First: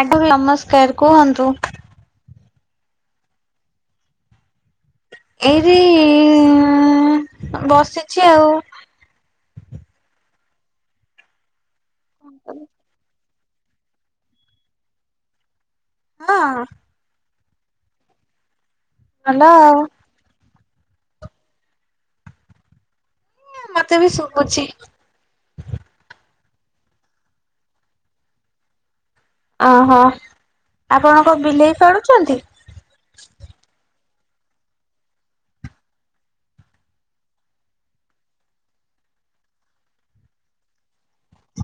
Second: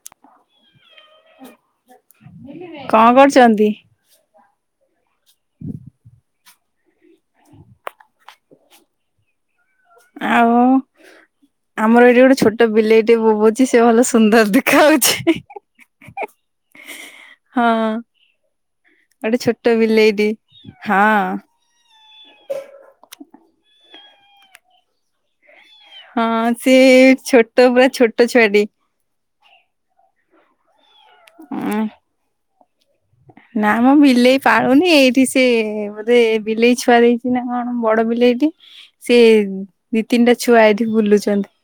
ଆଜ୍ଞା ନମସ୍କାର କୁହନ୍ତୁ? ହ କଣ କରୁଛନ୍ତି? ଏଇଟି ବସିଛି ଆଉ ଆଉ ଆମର ଏଇଠି ଗୋଟେ ଛୋଟ ବିଲେଇ ଟେ ବୋବଉଛି ସେ ଭଲ ସୁନ୍ଦର ଦେଖା ଯାଉଛି। ହଁ। ହଁ ଗୋଟେ ଭଲ ଛୋଟ ଆଉ ବିଲେଟେ ହଁ। ମତେ ବି ଶୁବୁଛି। ହଁ ସେଏ ଛୋଟ ପୁରା ଛୋଟ ଛୁଆଟି। ଓହୋ ଆପଣଙ୍କ ଉଁ ବିଲେଇ ପାଳୁଛନ୍ତି। ନା ମ ବିଲେଇ ପାଳୁନି ଏଠି ସେ ବୋଧେ ବିଲେଇ ଛୁଆ ଦେଇଛି ନା କଣ ବଡ ବିଲେଇଠେ ସେ ଦିଇ ତିନିଟା ଛୁଆ ଏଠି ବୁଲୁଛନ୍ତି।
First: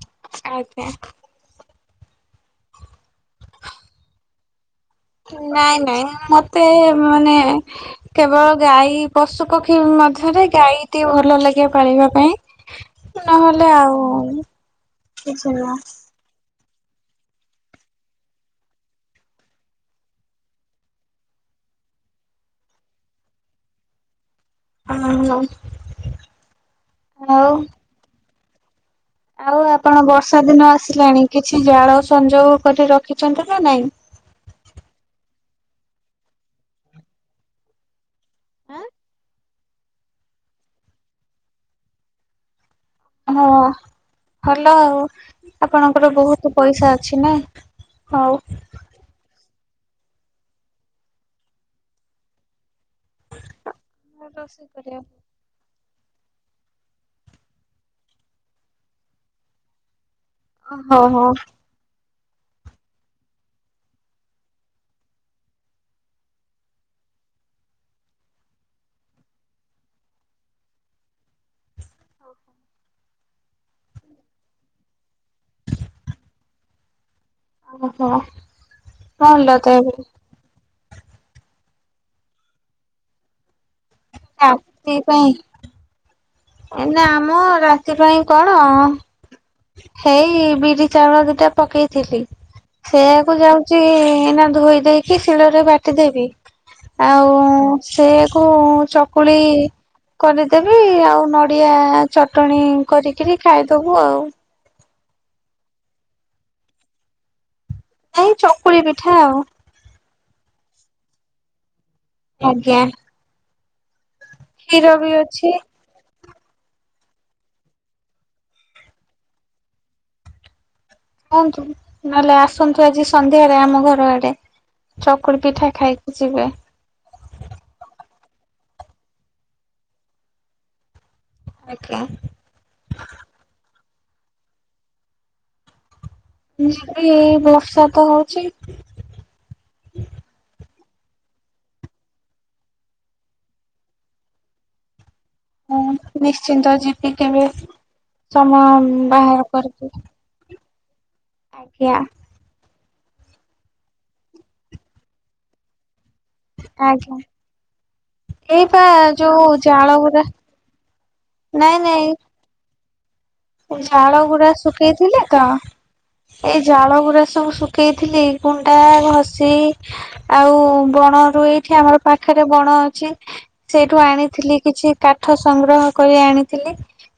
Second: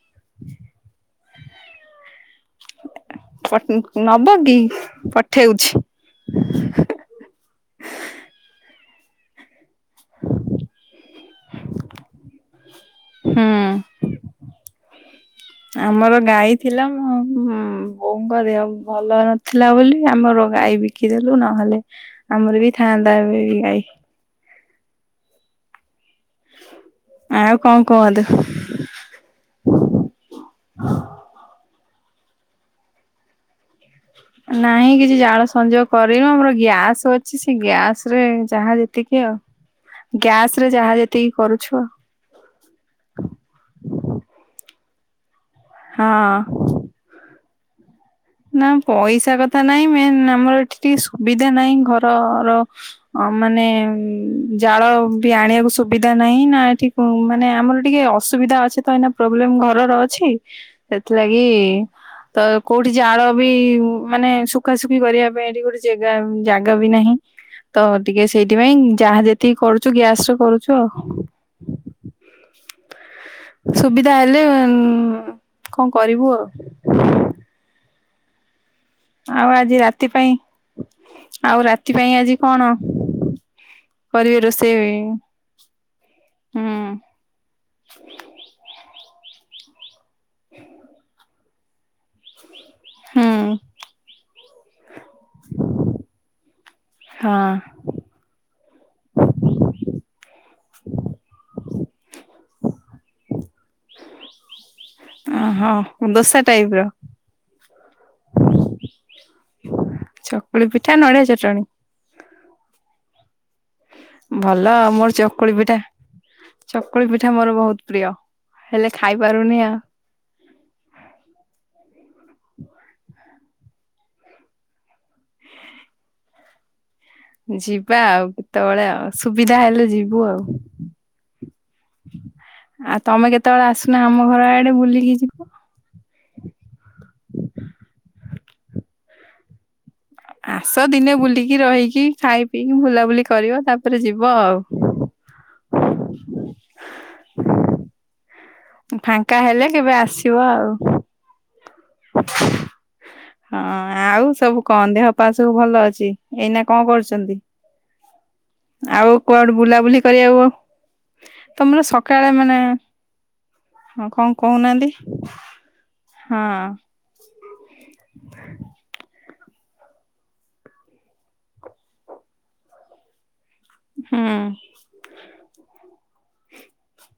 ଆଜ୍ଞା। [unintelligible] ନାଇଁ ନାଇଁ ମତେ ମାନେ କେବଳ ଗାଈ ପଶୁ ପକ୍ଷୀ ମଧ୍ୟରେ ଗାଈଟେ ଭଲ ଲାଗେ ପାଳିବା ପାଇଁ। ହୁଁ। ନହେଲେ ଆଉ କିଛି ନୁହଁ। ଆମର ଗାଈ ଥିଲା ବୋଉଙ୍କ ଦେହ ଭଲ ନଥିଲା ବୋଲି ଆମର ଗାଈ ବିକିଦଲୁ ନହେଲେ। ଆମର ବି ଥାଆନ୍ତା ଏବେବି ଗାଈ। ହଁ। ଆଉ କଣ କୁହନ୍ତୁ? ଆଉ ଆପଣ ବର୍ଷା ଦିନ ଆସିଲାଣି କିଛି ଜାଳ ସଂଯୋଗ କରି ରଖିଛନ୍ତି ନା ନାଇଁ? ନାହିଁ କିଛି ଜାଳ ସଂଯୋଗ କରିନୁ ଆମର ଗ୍ୟାସ୍ ଅଛି ସେ ଗ୍ୟାସ୍ ଯାହା ଯେତିକି ଆଉ ଗ୍ୟାସରେ ଯାହା ଯେତିକି କରୁଛୁ। ହଁ ଭଲ ଆଉ ଆପଣଙ୍କର ଆଉ ବହୁତ ହଁ। ପଇସା ଅଛି ନା? ହଉ। ନା ପଇସା କଥା ନାଇଁ ମେନ୍ ଆମର ଏଠି ଟିକେ ସୁବିଧା ନାହିଁ ଘରର ହ ମାନେ ରୋଷେଇ ଜାଳ କରିବା ବି ଆଣିବାକୁ ସୁବିଧା ନାହିଁ ନା ଏଠି ମାନେ ଆମର ଟିକେ ଅସୁବିଧା ଅଛି ତ ଏନା ପ୍ରୋବ୍ଲେମ୍ ଘରର ଅଛି? ହଉ ହଉ ସେଥିଲାଗି ତ କୋଉ ଏଠି ଜାଳ ବି ମାନେ ସୁଖାସୁଖି କରିବା ପାଇଁ ଏଠି ଗୋଟେ ଜାଗା ଜାଗା ବି ନାହିଁ। ତ ଟିକେ ସେଇଥିପାଇଁ ଯାହା ଯେତିକି କରୁଛୁ ଗ୍ୟାସରେ କରୁଛୁ ଆଉ। ସୁବିଧା ହେଲେ ଉ କଣ କରିବୁ ଆଉ? ଓହୋ। ଆଉ ଭଲ ଆଜି ତେବେ। ରାତି ପାଇଁ ଆଉ ରାତି ପାଇଁ ଆଜି କଣ? କରିବେ ରୋଷେଇ ହୁଁ ଏ ନାମ ରାତି ପାଇଁ କଣ? ହେଇ ବିରି ଚାଉଳ ଦିଟା ପକେଇଥିଲି। ହୁଁ ସେଆକୁ ଯାଉଚି ଏଇନା ଧୋଇ ଦେଇକି, ଶିଳରେ ବାଟିଦବି। ଆଉ ହଁ ସେଇଆକୁ ଚକୁଳି କରିଦେବି, ଆଉ ନଡ଼ିଆ ଚଟଣି କରିକିରି ଖାଇଦେବୁ ଆଉ। ଓହୋ, ଦୋସା ଟାଇପ୍ ର। ଏଇ ଚକୁଳି ପିଠା ଆଉ। ଚକୁଳି ପିଠା, ନଡ଼ିଆ ଚଟଣି। ଆଜ୍ଞା। ଭଲ ଆଉ, କ୍ଷୀର ବି ମୋର ଅଛି। ଚକୁଳି ପିଠା ଚକୁଳି ପିଠା ମୋର ବହୁତ ପ୍ରିୟ, ହେଲେ ଖାଇ ପାରୁନି ଆଉ। କାଇଁକି, ନହେଲେ ଆସନ୍ତୁ ଆଜି ସନ୍ଧ୍ୟାରେ ଆମ ଘର ଆଡେ। ଚକୁଳି ପିଠା ଖାଇକି ଯିବେ। ଯିବା ଆଉ କେତେବେଳେ ଆଉ ସୁବିଧା ହେଲେ ଯିବୁ ଆଉ। ଆଜ୍ଞା ‌। ଆଉ ତମେ କେତେବେଳେ ଆସୁନ ଆମ ଘର ଆଡେ ବୁଲିକି ଯିବ। ଯିବି, ବର୍ଷା ତ ହଉଚି। ଆସ ଦିନେ ବୁଲିକି, ରହିକି, ଖାଇ ପିଇକି, ବୁଲାବୁଲି କରିବ, ତାପରେ ଯିବ ଆଉ। ହଁ ନିଶ୍ଚିନ୍ତ ଯିବି କେବେ, ସମୟ ବାହାର କରକି। ଯିବା ଆଉ। ଆଜ୍ଞା। ହଁ ଆଉ ସବୁ କଣ? ଦେହ ପା ସବୁ ଭଲ ଅଛି? ଏଇନା କଣ ଆଜ୍ଞା କରୁଚନ୍ତି ଏଇପା ଆଉ ଯୋଉ କୁଆଡୁ ଜାଳ ବୁଲାବୁଲି ଗୁରା କରିବାକୁ ଆ ତମର ସକାଳେ ମାନେ ଏଇ ହଁ ଝାଳ କଣ ଗୁରା କହୁନାହାନ୍ତି ଶୁଖେଇଥିଲେ ତ, ଏଇ ଝା ହଁ ଜାଳ ଗୁରା ସବୁ ଶୁଖେଇଥିଲି, ଗୁଣ୍ଡା, ଘଷି ଆଉ ବଣ ରୁ, ଏଇଠି ଆମର ପାଖରେ ବଣ ଅଛି ସେଇଠୁ ହୁଁ ଆଣିଥିଲି କିଛି କାଠ ସଂଗ୍ରହ କରି ଆଣିଥିଲି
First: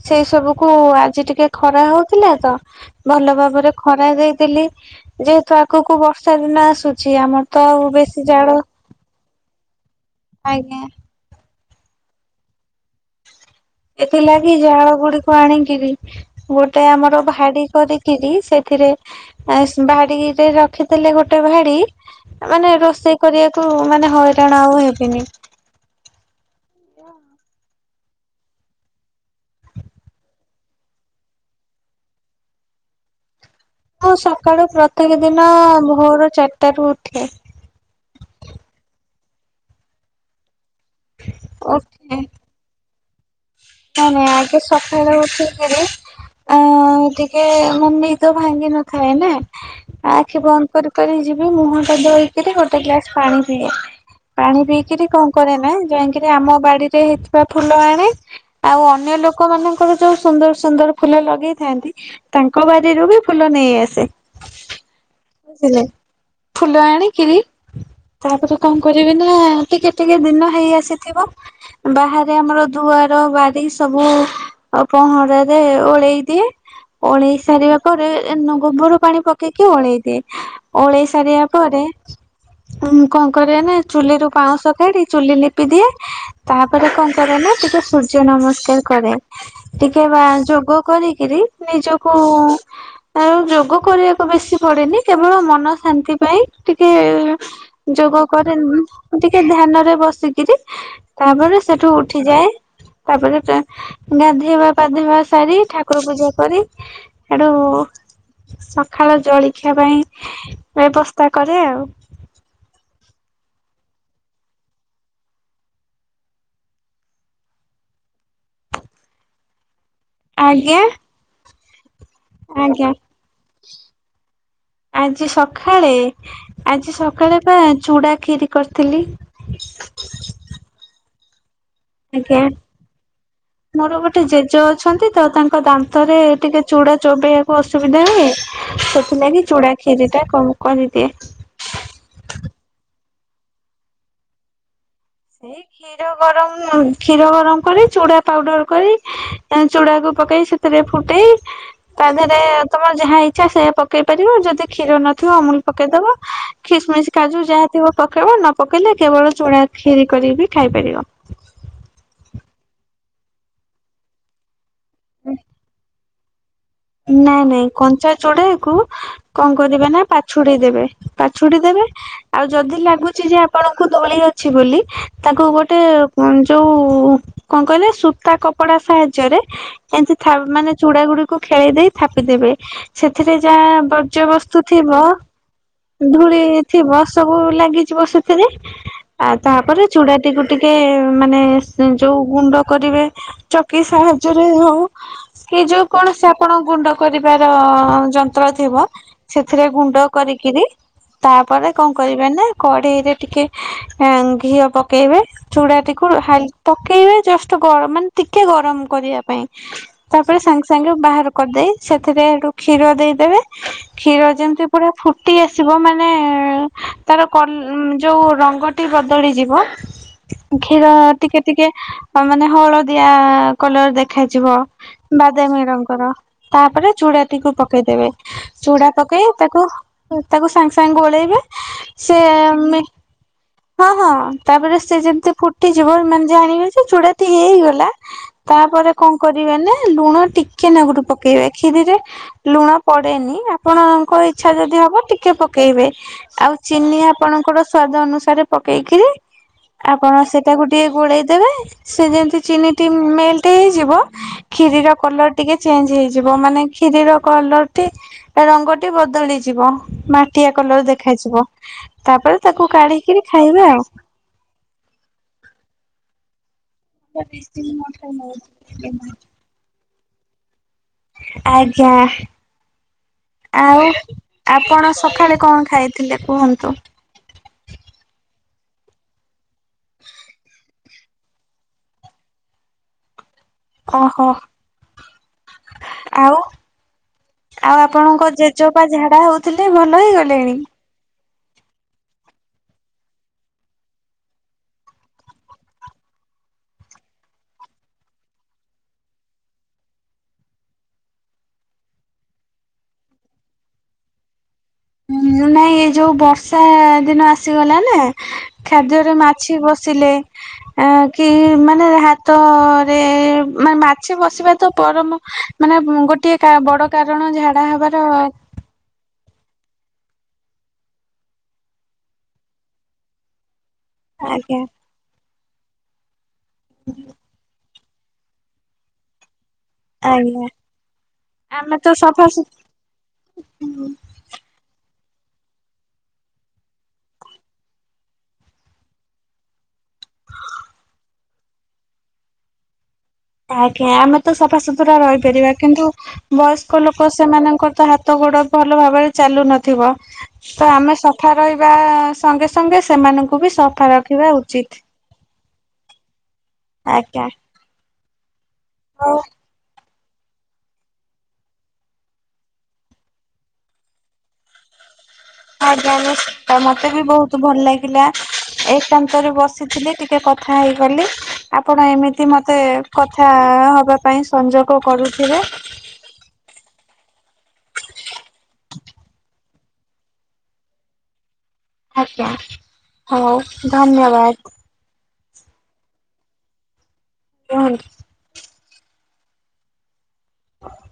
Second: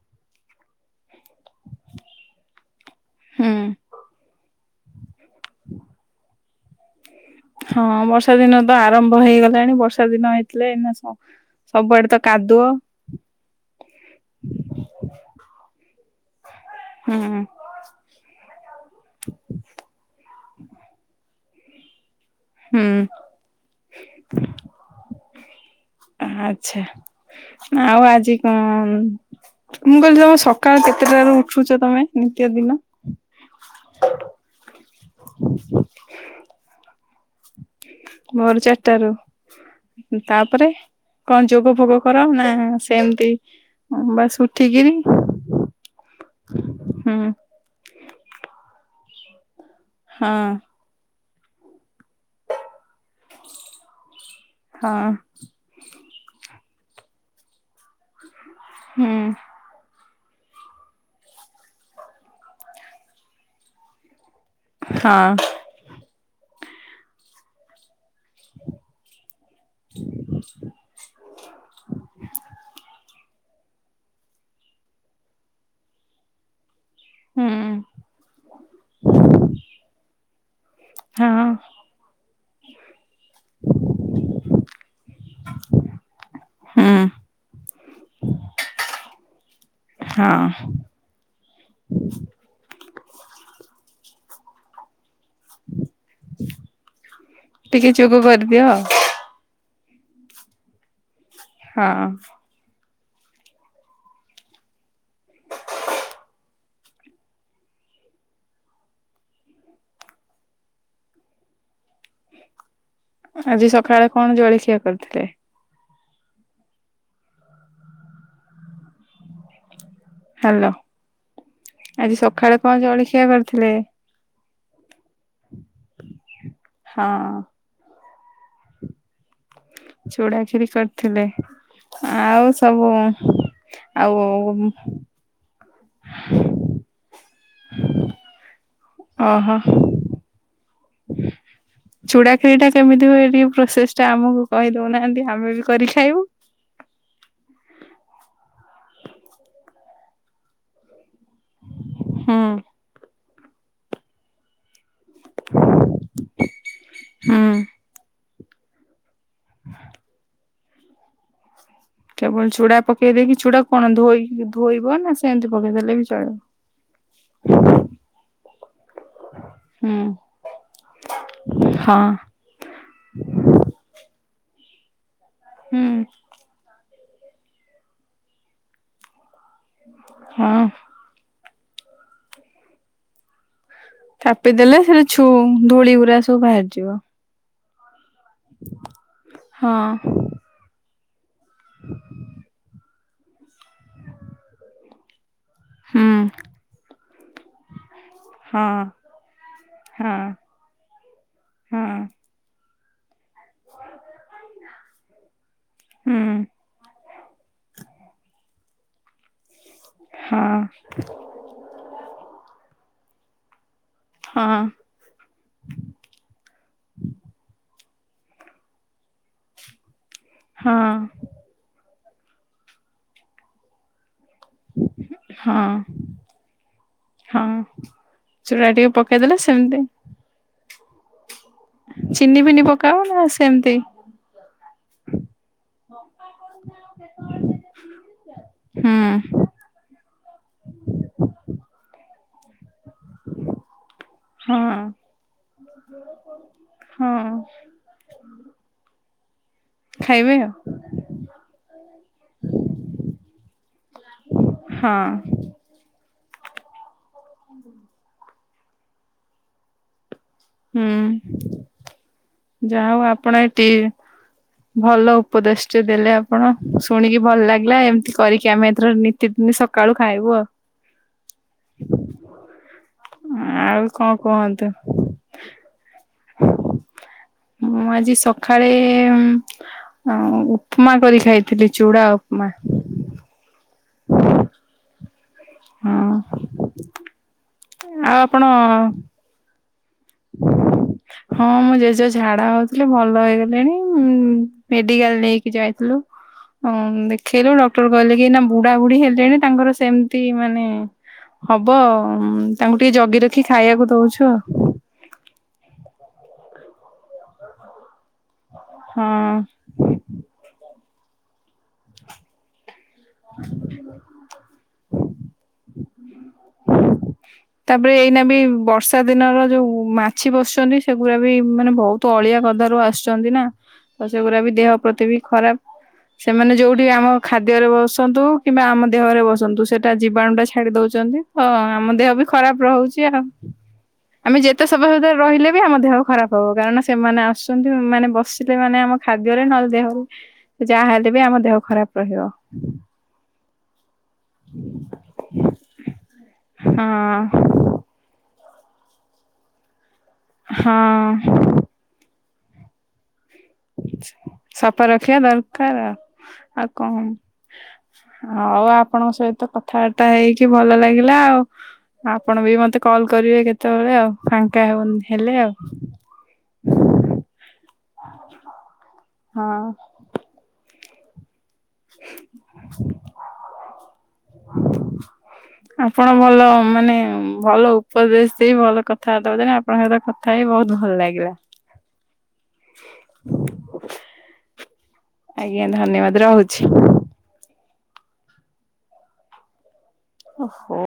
ସେ ସବୁକୁୁ ଆ ଆଜି ଟିକେ ଖରା ହଉଥିଲା ତ, ଭଲ ହୁଁ ଭାବରେ ଖରା ଦେଇଦେଲି। ଯେହେତୁ ଆଗକୁ ବର୍ଷା ଦିନ ଆସୁଚି, ଆମ ହଁ ବର୍ଷା ଦିନ ତ ଆରମ୍ଭ ହେଇଗଲାଣି, ବର୍ଷା ଦିନ ହେଇଥିଲେ ଆଜ୍ଞା। ଏଇନା ସ ସବୁଆଡେ ତ କାଦୁଅ। ଏଥିଲାଗି ଜାଳ ଗୁଡିକୁ ଆଣିକିରି, ଗୋଟେ ହୁଁ ଆମର ଭାଡି କରିକିରି, ସେଥିରେ, ବାଡିରେ ରଖିଥିଲେ ଗୋଟେ ଭାଡି ମାନେ ହୁଁ ରୋଷେଇ କରିବାକୁ, ମାନେ ହଇରାଣ ଆଉ ହେବିନି। ଆଛା, ଆଉ ଆଜି କଣ ମୁଁ କହିଲି ତମେ ସକାଳ କେତେଟାରୁ ଉଠୁଚ ତମେ, ନିତ୍ୟ ଦିନ? ହଁ, ସକାଳୁ ପ୍ରତ୍ୟେକ ଦିନ ଭୋର ଚାରିଟାରୁ ଉଠେ। ଭୋର ଚାରିଟାରୁ, ତାପରେ କଣ ଯୋଗ ଫୋଗ ଉଠେ କରାଅ, ନା ସେମତି? ନାଇଁ ନାଇଁ, ଆଗେ ସକାଳେ ଉଠିକିରି, ମୁଁ ହୁଁ ଟିକେ ମାନେ ନି ଦ ଭାଙ୍ଗି ନଥାଏ ନା, ହଁ ଆଖି ବନ୍ଦ କରି କରି ଯିବି, ମୁହଁ ଟା ଧୋଇକିରି ଗୋଟେ ଗ୍ଲାସ ପାଣି ପିଇବି, ପାଣି ହଁ ପିଇକିରି କଣ କରେ ନା, ଯାଇକିରି ଆମ ବାଡିରେ ହେଇଥିବା ଫୁଲ ଆଣେ, ଆଉ ହୁଁ ଅନ୍ୟ ଲୋକ ମାନ ଙ୍କର ଯୋଉ ସୁନ୍ଦର ସୁନ୍ଦର ଫୁଲ ଲଗେଇଥାନ୍ତି ତାଙ୍କ ବାାରିରୁ ବି ଫୁଲ ନେଇ ଆସେ। ହଁ। ଫୁଲ ଆଣିକିରି ତାପରେ କଣ କରିବି ନା ଟିକେ ଟିକେ ଦିନ ହେଇ ଆସିଥିବ ବାହାରେ ଆମର ଦୁଆ ର ବାରି ସବୁ ପହଁରାରେ ଓଳେଇ ଦିଏ। ଓଳେଇ ହୁଁ ସାରିବା ପରେ ଗୋବର ପାଣି ପକେଇକି ଓଳେଇଦିଏ। ଓଳେଇ ସାରିବା ହଁ ପରେମୁଁ କଣ କରେ ନା ଚୁଲି ରୁ ପାଉଁଶ କାଢି ଚୁଲି ଲିପି ଦିଏ ତାପରେ ହୁଁ କଣ କରେ ନା ଟିକେ ସୂର୍ଯ୍ୟ ନମସ୍କାର କରେ। ଟିକେ ବା ହଁ ଯୋଗ କରିକିରି ନିଜକୁ ଆଉ ଯୋଗ କରିବାକୁ ବେଶୀ ପଡେନି କେବଳ ମନ ଶାନ୍ତି ପାଇଁ ଟିକେ ଟିକେ ଯୋଗ କରିଦିଅ କରେନି ମୁ ଟିକେ ଧ୍ୟାନରେ ବସିକିରି ତାପରେ ସେଠୁ ହଁ ଉଠିଯାଏ। ତାପରେ ଗାଧେଇବା ପାଧେଇବା ସାରି ଠାକୁର ପୂଜା କରି ହେଠୁ ସଖାଳ ଜଳଖିଆ ପାଇଁ ବ୍ୟବସ୍ଥା କରେ ଆଉ। ଆଜି ସଖାଳେ କଣ ଜଳଖିଆ କରିଥିଲେ? ହଲୋ ଆଜ୍ଞା ଆଜି ସଖାଳେ କଣ ଆଜ୍ଞା ଜଳିଖିଆ କରିଥିଲେ? ଆଜି ସଖାଳେ ଆଜି ହଁ ସକାଳେ ବା ଚୁଡା କ୍ଷୀରୀ କରିଥିଲି। ଚୁଡାଖିରି କରିଥିଲେ। ଆଜ୍ଞା ଆଉ ସବୁ ମୋର ଆଉ ଗୋଟେ ଜେଜ ଅଛନ୍ତି ତ ତାଙ୍କ ତାଙ୍କ ଦାନ୍ତରେ ଟିକେ ଚୁଡା ଚୋବେଇଆକୁ ଅସୁବିଧା ହୁଏ। ସେଥିଲାଗି ଓହୋ ଚୁଡ଼ା ଖିରି ଟା କରିଦିଏ। ଚୁଡାଖିୀରି ଟା କେମିତି ହୁଏ ପ୍ରୋସେସ ଟା ଆମକୁ କହିଦଉନାହାନ୍ତି? ଏଇ କ୍ଷୀର ଗରମ କ୍ଷୀର ଗରମ କରି ଚୁଡ଼ା ପାଉଡର କରି ଚୁଡ଼ାକୁ ପକେଇ ସେଥିରେ ଫୁଟେଇ ତା ଦେହରେ ହୁଁ ତମର ଯାହା ଇଚ୍ଛା ସେଇୟା ପକେଇ ପାରିବ ଯଦି କ୍ଷୀର ନ ଅମୂଲ ପକେଇଦବ ଖିସମିସ କାଜୁ ହୁଁ। ଯାହା ଥିବ ପକେଇବ ନ ପକେଇଲେ କେବଳ ଚୁଡା ଖିରି କରି ବି ଖାଇପାରିବ। କେବଳ ଚୁଡା ପକେଇ ଦେଇକି ଚୁଡ଼ା କୁ କଣ ଧୋଇକି ଧୋଇବ ନା ସେଏଁତି ପକେଇଦେଲେ ବି ଚଳିବ। ନାଇଁ ନାଇଁ କଞ୍ଚା ଚୁଡାକୁ କଣ କରିବେ ନା ହୁଁ ପାଛୁଡି ଦେବେ ପାଛୁଡି ଦେବେ ହଁ ଆଉ ଯଦି ଲାଗୁଚି ଯେ ଆପଣଙ୍କୁ ଧୁଳି ଅଛି ବୋଲି ତାଙ୍କୁ ଗୋଟେ ହୁଁ ଯୋଉ କଣ କହିଲେ ସୂତା କପଡା ସାହାଯ୍ୟରେ ଏମିତି ହଁ। ମାନେ ଚୁଡା ଗୁଡିକୁ ଖେଳେଇ ଦେଇ ଥାପିଦେବେ ସେଥିରେ ଯାହା ଚାପି ବଜ୍ୟବସ୍ତୁ ଦେଲେ ଥିବ ସେଟା ଛୁ ଗୁରା ସବୁ ଧୂଳି ଥିବ। ବାହାରିଯିବ ସବୁ ଲାଗିଯିବ ସେଥିରେ ଆଉ ତାପରେ ହଁ ଚୁଡାଟିକୁ ଟିକେ ମାନେ ଯୋଉ ଗୁଣ୍ଡ କରିବେ ଚକି ସାହାଯ୍ୟରେ ହୋଉ କି ଯୋଉ ହୁଁ। କୌଣସି କଣ ଗୁଣ୍ଡ କରିବାର ଯନ୍ତ୍ର ହଁ ଥିବ ସେଥିରେ ଗୁଣ୍ଡ ହଁ କରିକିରି ତାପରେ କଣ ହଁ କରିବେ ନା କଡେଇରେ ଟିକେ ଘିଅ ପକେଇବେ। ଚୁଡ଼ାଟିକୁା ହୁଁ ହାଲ୍ ପକେଇବେ ଜଷ୍ଟ ଗର ମାନେ ଟିକେ ଗରମ କରିବା ପାଇଁ ତାପରେ ହଁ ସାଙ୍ଗେ ସାଙ୍ଗେ ବାହାର କରିଦେଇ ସେଥିରେ ହେଠୁ କ୍ଷୀର ଦେଇଦେବେ। କ୍ଷୀର ହଁ ଯେମିତି ପୁରା ଫୁ ଟି ଆସିବ ମାନେ ତାର କଲ ଯୋଉ ରଙ୍ଗଟି ବଦଳିଯିବ [inaudible] ହଁ କ୍ଷୀର ଟିକିଏ ଟିକିଏ ମାନେ ହଳଦିଆ କଲର ଦେଖ ଖାଯିବ ବାଦାମି ହଁ ରଙ୍ଗର। ହଁପରା ଚୁଡାଟିକୁ ହଁ ପକେଇଦବେ ଚୁଡ଼ା ଚୁଡା ଟିକେ ପକେଇ ପକେଇଦେଲେ ତାକୁ ସେମିତି ତାକୁ ସାଙ୍ଗେ ସାଙ୍ଗେ ଗୋଳେଇବେ। ସେ ଚିନି ଫିନି ମି ପକାଅନା ହଁ ହଁ ତାପରେ ସେଯେମିତି ଫୁଟିଯିବ ମାନେ ଜାଣିବେଯେ ଚୁଡାଟି ହେଇଗଲା। ତାପରେ ହୁଁ କଣ କରିବେନା? ଲୁଣ ଟିକିଏ ନାଗରୁ ପକେଇବେ କ୍ଷିରିରେ ଲୁଣ ପଡେନି ଆପ ଆପଣଙ୍କ ଇଛା ହଁ ଯଦି ହବ ଟିକିଏ ପକେଇବେ ଆଉ ଚିନି ହଁ ଆପଣଙ୍କର ସ୍ଵାଦ ଅନୁସାରେ ପକେଇକିରି ଆପଣ ଖାଇବେ ଆଉ ସେଇତାକୁ ଟିକେ ଗୋଳେଇଦେବେ ସେ ଯେମତି ଚିନିଟି ମେଲଟ ହେଇଯିବ। କ୍ଷୀରିର ହଁ କଲର ଟିକିଏ ଚେଞ୍ଜ ହେଇଯିବ ମାନେ କ୍ଷୀରିର କଲରଟି ରଙ୍ଗଟି ବଦଳିଯିବ ମା ଟିଆ କଲର ହୁଁ ଦେଖାଯିବ ତାପରେ ତାକୁ ଯାହା ହଉ କାଢିକିରି ଆପଣ ଖାଇବା ଏଠି ଆଉ ଭଲ ଉପଦେଶ ଦେଲେ ଆପଣ। ଶୁଣିକି ଭଲ ଲାଗିଲା ଏମିତି କରିକି ଆମେ ଏଥର ନିତିଦିନ ସକାଳୁ ଖାଇବୁ ଆଉ ଆଜ୍ଞା। ଆଉ କଣ କୁହନ୍ତୁ ଆପଣ ସକାଳେ କଣ ଖାଇଥିଲେ କୁହନ୍ତୁ? ମୁଁ ଆଜି ସକାଳେ ଉୁଁ ଅଁ ଉୁଁ ଉୁଁ। ଉପମା କରିକି ଖାଇଥିଲି ଚୁଡ଼ା ଉପମା। ଅହୋ। ହଁ। ଆଉ ଆପଣଙ୍କ ଜେଜପା ଝାଡା ହଉଥିଲେ ଭଲ ହେଇଗଲେଣି। ହଁ ମୋ ଜେଜେ ଝାଡା ହଉଥିଲେ ଭଲ ହେଇଗଲେଣି ମେଡିକାଲ ନେଇକି ଯାଇଥିଲୁ। ହଁ ଦେଖେଇଲୁ ଡକ୍ଟର କହିଲେକି ନାବୁଢା ବୁଢୀ ହେଲେଣି ତାଙ୍କର ସେମିତି ମାନେ। ହବ ତାଙ୍କୁ ଟିକିଏ ଜଗି ରଖି ଖାଇବାକୁ ଦଉଛୁ ଆଉ ଉୁଁ ନାଇଁ ଏ ଯୋଉ ବର୍ଷା ଦିନ ଆସିଗଲାନା। ଖାଦ୍ୟରେ ହଁ। ମାଛି ବସିଲେ ଏଁ କି ମାନେ ହାତ ଏଁ ମାନେ ମାଛି ବସିବାତ ପରମ ମାନେ ଗୋଟିଏ କା ବଡ କାରଣ ଝାଡା ହବାର ବର୍ଷ ବର୍ଷା ଦିନର ଯୋଉ ମାଛି ବସୁଛନ୍ତି ସେଗୁଡାବି ମାନେ ବହୁତ ଅଳିଆ କଦାରୁ ଆସିଛନ୍ତିନା। ତ ସେଗୁରାବି ଆଜ୍ଞା ଦେହ ପ୍ରତିବି ଖରାପ। ସେମାନେ ଯୋଉଠି ଆମ ଖାଦ୍ୟରେ ବସନ୍ତୁ କିମ୍ବା ଆମ ଦେହରେ ବସନ୍ତୁ ସେ ତା ଜୀବାଣୁଟା ଆଜ୍ଞା। ଛାଡି ଦଉଚନ୍ତି ହଁ ଆମେ ଆମ ତ ଦେହବି ସଫାସୁ ଖରାପ ରହୁଛି ଆଉ ଆମେ ଯେତେ ସଫା ସୁତର ରହିଲେବି ଆମ ଦେହ ଖରାପ ହବ କାରଣ ସେମାନେ ଆସୁଛନ୍ତି ମାନେ ବସିଲେ ମାନେ ଆମ ଖାଦ୍ୟରେ ନଦେହ ହଉ ଯାହା ହେଲେବି ଆମ ଦେହ ଖରାପ ରହିବ। ଆଜ୍ଞା ଆମେତ ସଫାସୁତୁରା ରହିପାରିବା କିନ୍ତୁ ବୟସ୍କ ଲୋକ ହଁ ସେମାନଙ୍କରତ ହାତ ହାତ ଗୋଡ ଭଲ ଭାବରେ ଚାଲୁ ନଥିବ ତ ଆମେ ସଫା ହଁ। ରହି ବା ସଙ୍ଗେ ସଙ୍ଗେ ସେମାନଙ୍କୁ ବି ସଫା ରଖିବା ଉଚିତ। ସଫା ରଖିବା ଦରକାର ଆ ଆଉ କଣ? ଆଜ୍ଞା ହଉ ଆପଣଙ୍କ ହଉ ସହିତ କଥ କଥା ର୍ବତ୍ତା ହେଇକି ଭଲ ଲାଗିଲା ଆଉ ଆପଣବି ମତେ କଲ କରିବେ କେତେବେଳେ ଆଉ ଫାଙ୍କା ହଉନି ହେଲେ ଆଉ ଆଜ୍ଞା [unintelligible] ମତେ ବି ବହୁତ ଭଲ ଲାଗେ। ଥିଲା, ଏକାନ୍ତରେ ହଁ। ବସିଥିଲି ଟିକେ କଥା ହେଇଗଲି। ଆପଣ ଏମିତି ମତେ କଥା ହେବା ପାଇଁ ସଂଯୋଗ କରୁଥିବେ। ଆପଣ ଭଲ ମାନେ ଭଲ ଉପଦେଶ ଦେଇ ଭଲ କଥାବାର୍ତ୍ତାବ ହଉଛନ୍ତି ଆପଣ ସହିତ। କଥା ହେଇ ବହୁତ ଭଲ ଲାଗିଲା। ଆଜ୍ଞା ହଉ ଧନ୍ୟବାଦ। ଆଜ୍ଞା ଧନ୍ୟବାଦ ରହୁଛି। ରହୁଛି। ଓହୋ।